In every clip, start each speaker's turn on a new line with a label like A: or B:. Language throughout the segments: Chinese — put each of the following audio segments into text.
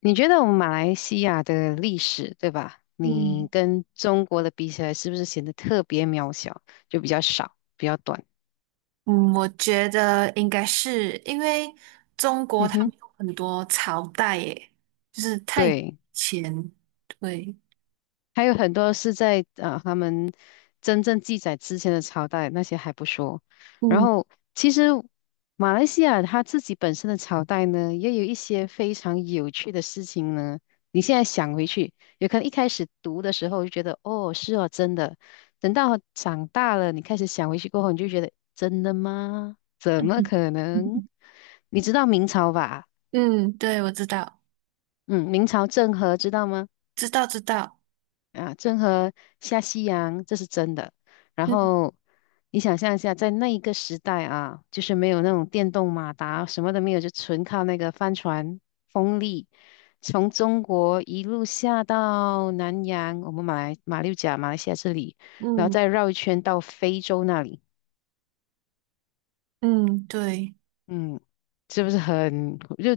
A: 你觉得我们马来西亚的历史，对吧？你
B: 嗯
A: 跟中国的比起来，是不是显得特别渺小，就比较少，比较短？
B: 嗯，我觉得应该是因为中国
A: 嗯
B: 他们
A: 哼，
B: 有很多朝代耶，就是太
A: 对。
B: 前，对，
A: 还有很多是在他们真正记载之前的朝代，那些还不说。然
B: 嗯
A: 后其实马来西亚它自己本身的朝代呢，也有一些非常有趣的事情呢。你现在想回去，有可能一开始读的时候就觉得哦是哦真的，等到长大了，你开始想回去过后，你就觉得真的吗？怎么
B: 嗯，
A: 可能？你知道明朝吧？
B: 嗯对，我知道，
A: 嗯，明朝郑和知道吗？
B: 知道知道，
A: 啊，郑和下西洋，这是真的。然
B: 嗯
A: 后你想象一下，在那一个时代啊，就是没有那种电动马达，什么都没有，就纯靠那个帆船风力，从中国一路下到南洋，我们马六甲、马来西亚这里，然后
B: 嗯
A: 再绕一圈到非洲那里。
B: 嗯，对，
A: 嗯，是不是很就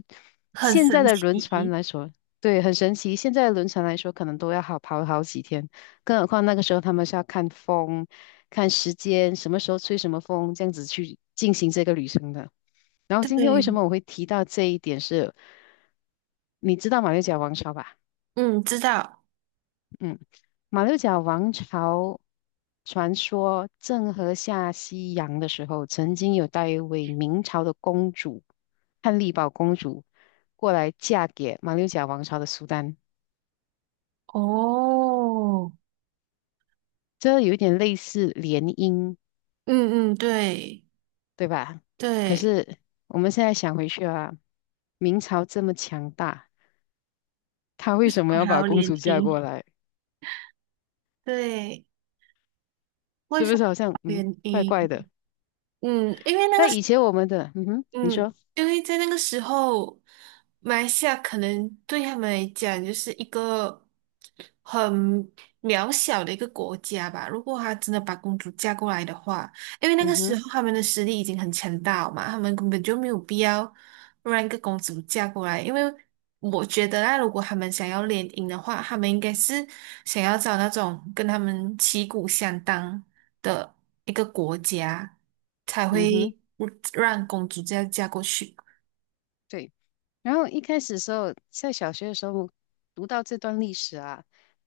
B: 很
A: 现在
B: 神
A: 的轮船
B: 奇，
A: 来说，对，很神奇。现在的轮船来说，可能都要跑好几天，更何况那个时候他们是要看风、看时间，什么时候吹什么风，这样子去进行这个旅程的。然后今天为什
B: 对，
A: 么我会提到这一点是，你知道马六甲王朝吧？
B: 嗯，知道，
A: 嗯，马六甲王朝传说郑和下西洋的时候，曾经有带一位明朝的公主，汉丽宝公主过来嫁给马六甲王朝的苏丹，
B: 哦，
A: 这有一点类似联姻，
B: 嗯嗯，对
A: 对吧？可
B: 对，
A: 是我们现在想回去啊，明朝这么强大，他
B: 为
A: 为
B: 什
A: 什么
B: 么
A: 要
B: 还
A: 把
B: 要
A: 公
B: 联
A: 主嫁过
B: 姻？
A: 来？
B: 对，为
A: 是
B: 什
A: 不
B: 么
A: 是好像
B: 要联
A: 怪
B: 姻？
A: 怪的？
B: 嗯，因为那个。
A: 在以前我们的嗯哼，你
B: 嗯，
A: 说
B: 因为在那个时候，马来西亚可能对他们来讲就是一个很渺小的一个国家吧。如果他真的把公主嫁过来的话，因为那
A: 嗯
B: 个时
A: 哼
B: 候他们的实力已经很强大了嘛，他们根本就没有必要让一个公主嫁过来。因为我觉得啦，如果他们想要联姻的话，他们应该是想要找那种跟他们旗鼓相当。的一个国家才
A: 嗯哼。
B: 会让公主这样嫁过去。
A: 对。然后一开始的时候，在小学的时候读到这段历史啊，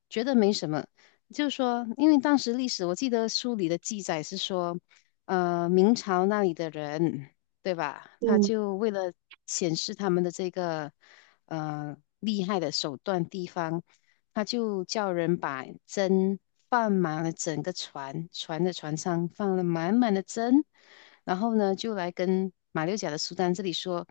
A: 觉得没什么，就是说，因为当时历史，我记得书里的记载是说，明朝那里的人，对吧？他
B: 嗯，
A: 就为了显示他们的这个厉害的手段地方，他就叫人把针放满了整个船，船上放了满满的针，然后呢，就来跟马六甲的苏丹这里说。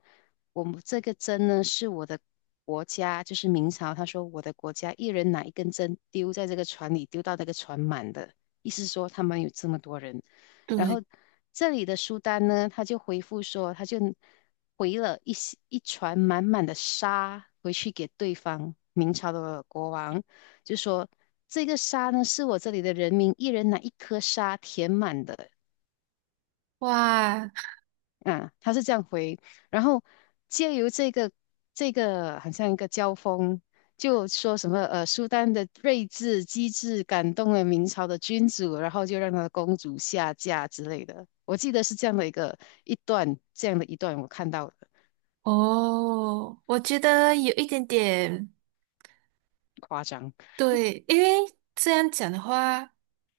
A: 我们这个针呢是我的国家，就是明朝，他说我的国家一人拿一根针丢在这个船里，丢到那个船满的，意思说他们有这么多人。然
B: 对，
A: 后这里的苏丹呢，他就回复说，他就回了一船满满的沙回去给对方明朝的国王，就说这个沙呢是我这里的人民一人拿一颗沙填满的，
B: 哇，
A: 啊，他是这样回，然后借由这个好像一个交锋，就说什么苏丹的睿智机智感动了明朝的君主，然后就让他的公主下嫁之类的。我记得是这样的一段，这样的一段我看到的，
B: 哦，我觉得有一点点
A: 夸张。
B: 对，因为这样讲的话，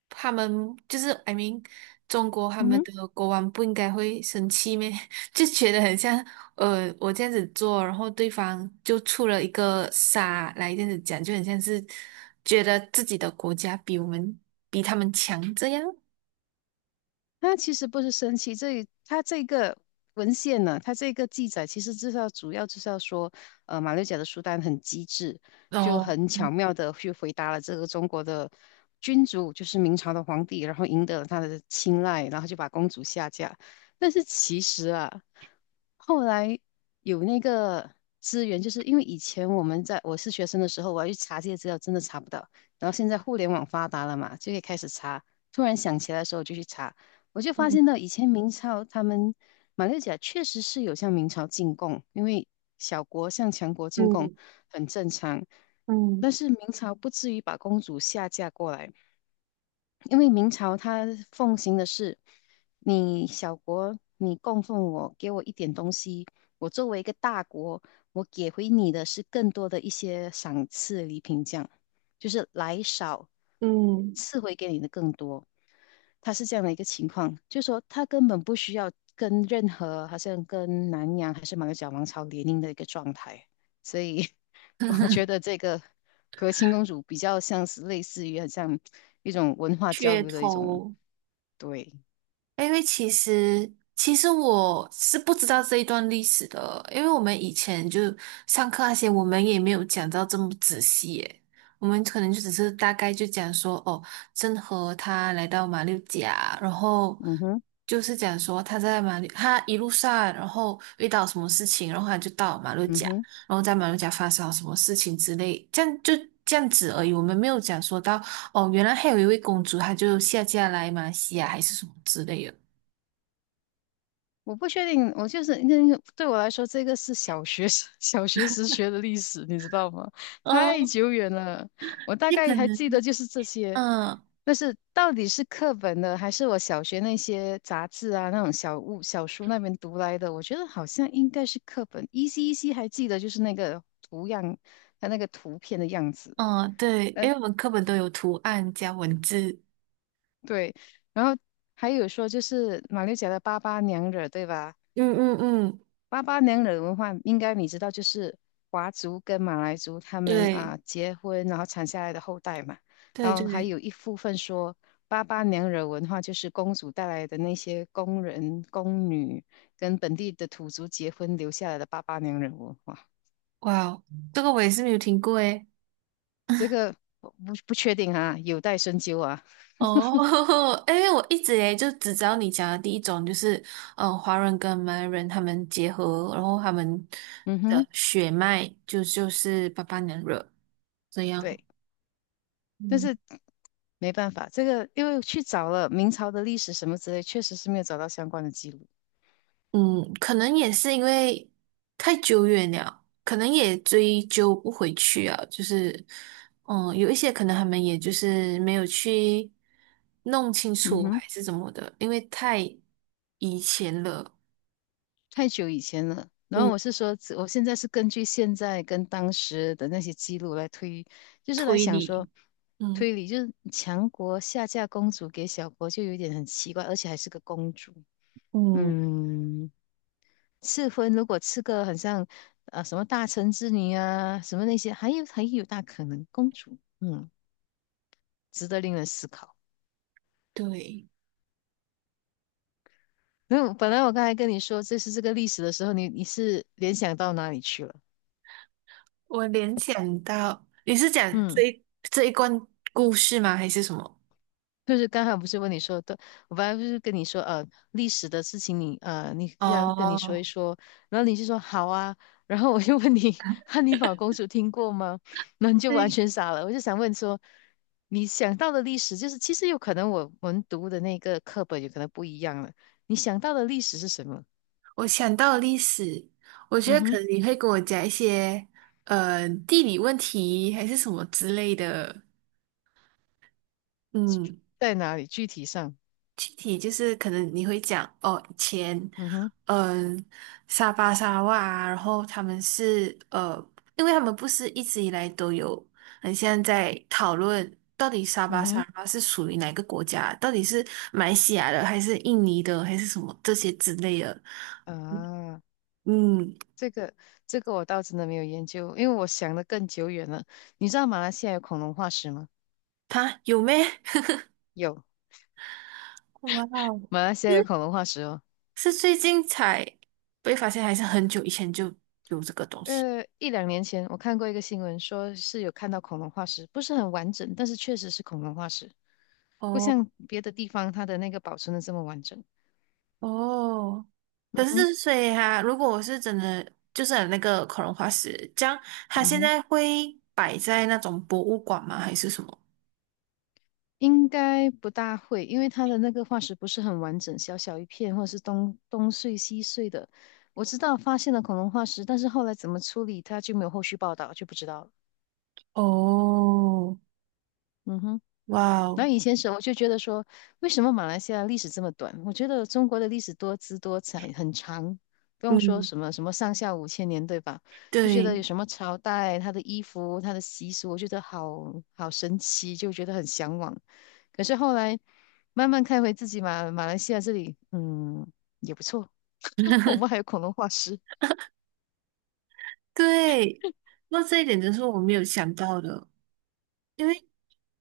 B: 他们就是 I mean，中国他们
A: 嗯。
B: 的国王不应该会生气咩？就觉得很像，我这样子做，然后对方就出了一个傻来这样子讲，就很像是觉得自己的国家比他们强这样。
A: 那其实不是生气，这个文献呢，他这个记载其实至少主要就是要说，马六甲的苏丹很机智，就
B: 哦，
A: 很巧妙的去回答了这个中国的君主，就是明朝的皇帝，然后赢得了他的青睐，然后就把公主下嫁。但是其实啊，后来有那个资源，就是因为以前我们在我是学生的时候，我要去查这些资料，真的查不到。然后现在互联网发达了嘛，就可以开始查。突然想起来的时候，我就去查。我就发
B: 嗯
A: 现到以前明朝他们马六甲确实是有向明朝进贡，因为小国向强国进贡
B: 嗯
A: 很正常，
B: 嗯，
A: 但是明朝不至于把公主下嫁过来。因为明朝他奉行的是，你小国你供奉我，给我一点东西，我作为一个大国，我给回你的是更多的一些赏赐礼品这样。就是来少，
B: 嗯，
A: 赐回给你的更多。他是这样的一个情况，就是说他根本不需要跟任何，好像跟南洋还是马六甲王朝联姻的一个状态，所以 我觉 得这个和亲公主比较像是类似于很像一种文化交
B: 噱
A: 流的一种，
B: 头，
A: 对，
B: 因为其实我是不知道这一段历史的，因为我们以前就上课那些，我们也没有讲到这么仔细耶。我们可能就只是大概就讲说，哦，郑和他来到马六甲，然后
A: 嗯哼，
B: 就是讲说他在马六，他一路上然后遇到什么事情，然后他就到马六
A: 嗯
B: 甲，
A: 哼。
B: 然后在马六甲发生了什么事情之类，这样就这样子而已。我们没有讲说到哦，原来还有一位公主，她就下嫁来马来西亚还是什么之类的。
A: 我不确定，我就是那个对我来说，这个是小学时 小学时学的历史，你知道吗？太
B: 嗯，
A: 久远了，我大
B: 也
A: 概
B: 可
A: 还记得
B: 能，
A: 就是这些，
B: 嗯
A: 但是到底是课本的，还是我小学那些杂志啊那种小物小书那边读来的？我觉得好像应该是课本，依稀依稀还记得就是那个图样，它那个图片的样子，
B: 嗯，对，
A: 呃，
B: 因为我们课本都有图案加文字。
A: 对，然后还有说就是马六甲的八八娘惹，对吧？
B: 嗯嗯嗯，
A: 八八娘惹文化应该你知道，就是华族跟马来族他们
B: 对
A: 啊结婚，然后产下来的后代嘛。
B: 对
A: 然后还
B: 对，
A: 有一部分说八八娘惹文化就是公主带来的那些工人、宫女跟本地的土族结婚留下来的八八娘惹文化。
B: 哇哦，这个我也是没有听过诶。
A: 这个我不确定啊，有待深究啊。
B: 哦，因为我一直诶就只知道你讲的第一种，就是华人跟马来人他们结合，然后他们
A: 嗯
B: 的
A: 哼，
B: 血脉就是巴巴娘惹这样。
A: 对，但是没办法，这个因为去找了明朝的历史什么之类，确实是没有找到相关的记录。
B: 嗯，可能也是因为太久远了，可能也追究不回去啊。就是，嗯，有一些可能他们也就是没有去弄清
A: 嗯
B: 楚
A: 哼。
B: 还是怎么的，因为太以前了。
A: 太久以前了。然后
B: 嗯，
A: 我是说，我现在是根据现在跟当时的那些记录来推，就是来
B: 推
A: 想说
B: 理，嗯，
A: 推理，就是强国下嫁公主给小国，就有点很奇怪，而且还是个公主。
B: 嗯，
A: 嗯，赐婚如果赐个很像什么大臣之女啊，什么那些，还有还有大可能公主，嗯，值得令人思考。
B: 对，
A: 那本来我刚才跟你说这是这个历史的时候，你是联想到哪里去了？
B: 我联想到你是讲这
A: 嗯。
B: 一这一关故事吗？还是什么？
A: 就是刚才不是问你说的，我本来不是跟你说，历史的事情你，你这样跟你说
B: 哦，
A: 一说，然后你就说好啊，然后我就问你 汉尼拔公主听过吗？那你就完
B: 对。
A: 全傻了。我就想问说，你想到的历史就是，其实有可能我们读的那个课本有可能不一样了。你想到的历史是什么？
B: 我想到历史，我觉
A: 嗯
B: 得可
A: 哼，
B: 能你会跟我讲一些地理问题还是什么之类的。嗯，
A: 在哪里？具体上，
B: 具体就是可能你会讲哦，以前
A: 嗯哼，
B: 嗯、呃沙巴沙哇啊然后他们是因为他们不是一直以来都有很像在讨论到底沙
A: 嗯
B: 巴沙
A: 哼，
B: 哇是属于哪个国家，到底是马来西亚的还是印尼的还是什么这些之类的。
A: 啊，
B: 嗯，嗯
A: 这个我倒真的没有研究，因为我想的更久远了。你知道马来西亚有恐龙化石吗？
B: 他有咩？
A: 有，
B: 哇哦，
A: 马来西亚有恐龙化石哦。
B: 是最近才被发现，还是很久以前就有这个东西？
A: 一两年前我看过一个新闻，说是有看到恐龙化石，不是很完整，但是确实是恐龙化石，不
B: 哦
A: 像别的地方它的那个保存的这么完整。
B: 哦，
A: 嗯
B: 可
A: 哼，
B: 是所以哈、如果我是真的就是有那个恐龙化石，这样它
A: 嗯
B: 现
A: 哼，
B: 在会摆在那种博物馆吗？还是什么？
A: 应该不大会，因为它的那个化石不是很完整，小小一片，或者是东碎西碎的。我知道发现了恐龙化石，但是后来怎么处理它就没有后续报道，就不知道了。
B: 哦，
A: 嗯哼。
B: 哇
A: 那
B: 哦，
A: 后以前时候我就觉得说，为什么马来西亚历史这么短？我觉得中国的历史多姿多彩，很长，不用说
B: 嗯，
A: 什么什么上下五千年，对吧？就觉得
B: 对
A: 有什么朝代、它的衣服、它的习俗，我觉得好好神奇，就觉得很向往。可是后来慢慢看回自己马来西亚这里，嗯，也不错，我们还有恐龙化石。
B: 对，那这一点真是我没有想到的。因为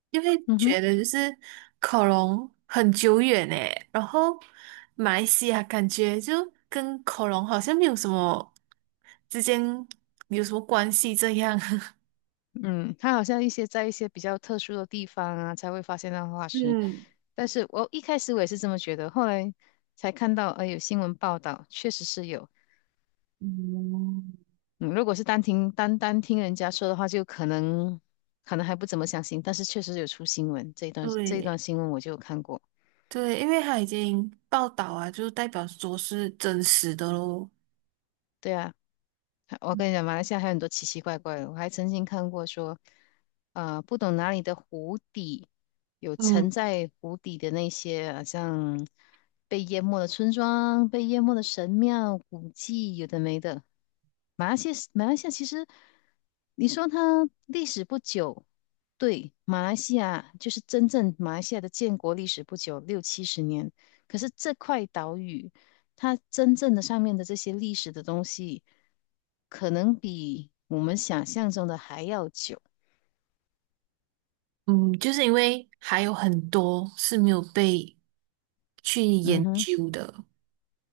B: 因为
A: 嗯哼。
B: 觉得就是恐龙很久远诶，然后马来西亚感觉就跟恐龙好像没有什么之间有什么关系这样。
A: 嗯，它好像在一些比较特殊的地方啊，才会发现到化石。
B: 嗯，
A: 但是我一开始我也是这么觉得，后来才看到，有新闻报道，确实是有。
B: 嗯，
A: 嗯，如果是单单听人家说的话，就可能还不怎么相信，但是确实有出新闻，这一段
B: 对
A: 新闻我就有看过。
B: 对，因为它已经报道啊，就代表说是真实的咯。
A: 对啊，我跟你讲，马来西亚还有很多奇奇怪怪的。我还曾经看过说，不懂哪里的湖底有沉
B: 嗯
A: 在湖底的那些，好像被淹没的村庄、被淹没的神庙、古迹，有的没的。马来西亚，马来西亚其实，你说它历史不久，对，马来西亚就是真正马来西亚的建国历史不久，六七十年。可是这块岛屿。它真正的上面的这些历史的东西，可能比我们想象中的还要久。
B: 嗯，就是因为还有很多是没有被去
A: 嗯
B: 研
A: 哼，
B: 究的。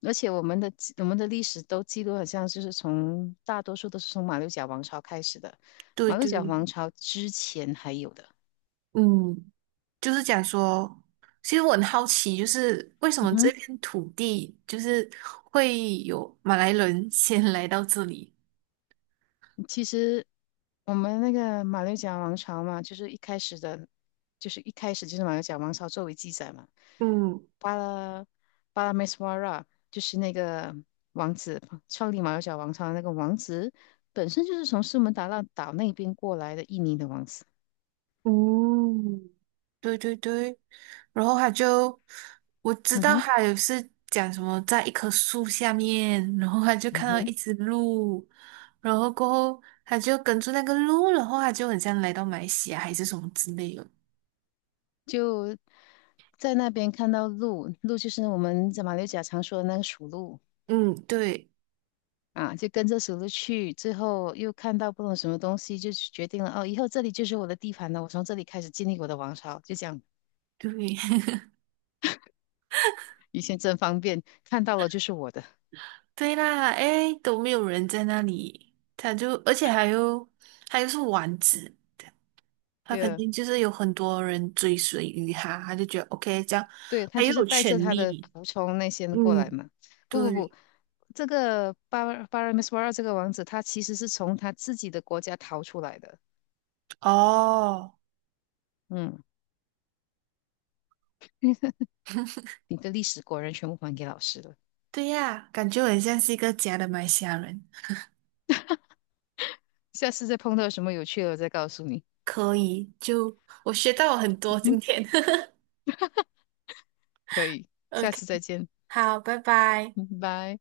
A: 而且我们的历史都记录好像就是从大多数都是从马六甲王朝开始的，
B: 对
A: 马六
B: 对，
A: 甲王朝之前还有的。
B: 嗯。就是讲说，其实我很好奇，就是为什
A: 嗯
B: 么这
A: 哼，
B: 片土地就是会有马来人 先来到这里？
A: 其实我们那个马六甲王朝嘛，就是一开始的，就是一开始就是马六甲王朝作为记载嘛。
B: 嗯
A: 巴拉巴拉梅斯瓦拉，就是那个王子，创立马六甲王朝的那个王子，本身就是从苏门答腊岛那边过来的印尼的王子。
B: 嗯对对对，然后他就我知
A: 嗯
B: 道
A: 哼，
B: 他有是讲什么在一棵树下面，然后他就
A: 嗯
B: 看到
A: 哼，
B: 一只鹿，然后过后他就跟着那个鹿，然后他就很像来到马来西亚还是什么之类的。
A: 就在那边看到鹿，鹿就是我们在马六甲常说的那个属鹿
B: 嗯，对
A: 啊，就跟着属鹿去，最后又看到不懂什么东西，就决定了哦，以后这里就是我的地盘了，我从这里开始建立我的王朝，就这样。
B: 对，
A: 以前真方便，看到了就是我的。
B: 对啦，哎，都没有人在那里，他就，而且还有，他又是王子，他
A: 对
B: 肯
A: 啊
B: 定就是有很多人追随于他，他就觉得 OK，这样
A: 对，他
B: 他又
A: 就是
B: 有
A: 带着
B: 权
A: 他的
B: 利，
A: 仆从那些人过来
B: 嗯，
A: 嘛。不不不，
B: 对，
A: 这个巴尔米斯瓦尔这个王子，他其实是从他自己的国家逃出来的。
B: 哦，
A: 嗯，你的历史果然全部还给老师了。
B: 对呀，感觉我很像是一个假的马来西亚人，
A: 下次再碰到什么有趣的，我再告诉你。
B: 可以，就我学到了很多
A: 嗯，
B: 今天
A: 可以，下
B: ，OK，
A: 次再见，
B: 好，拜拜。
A: 嗯拜。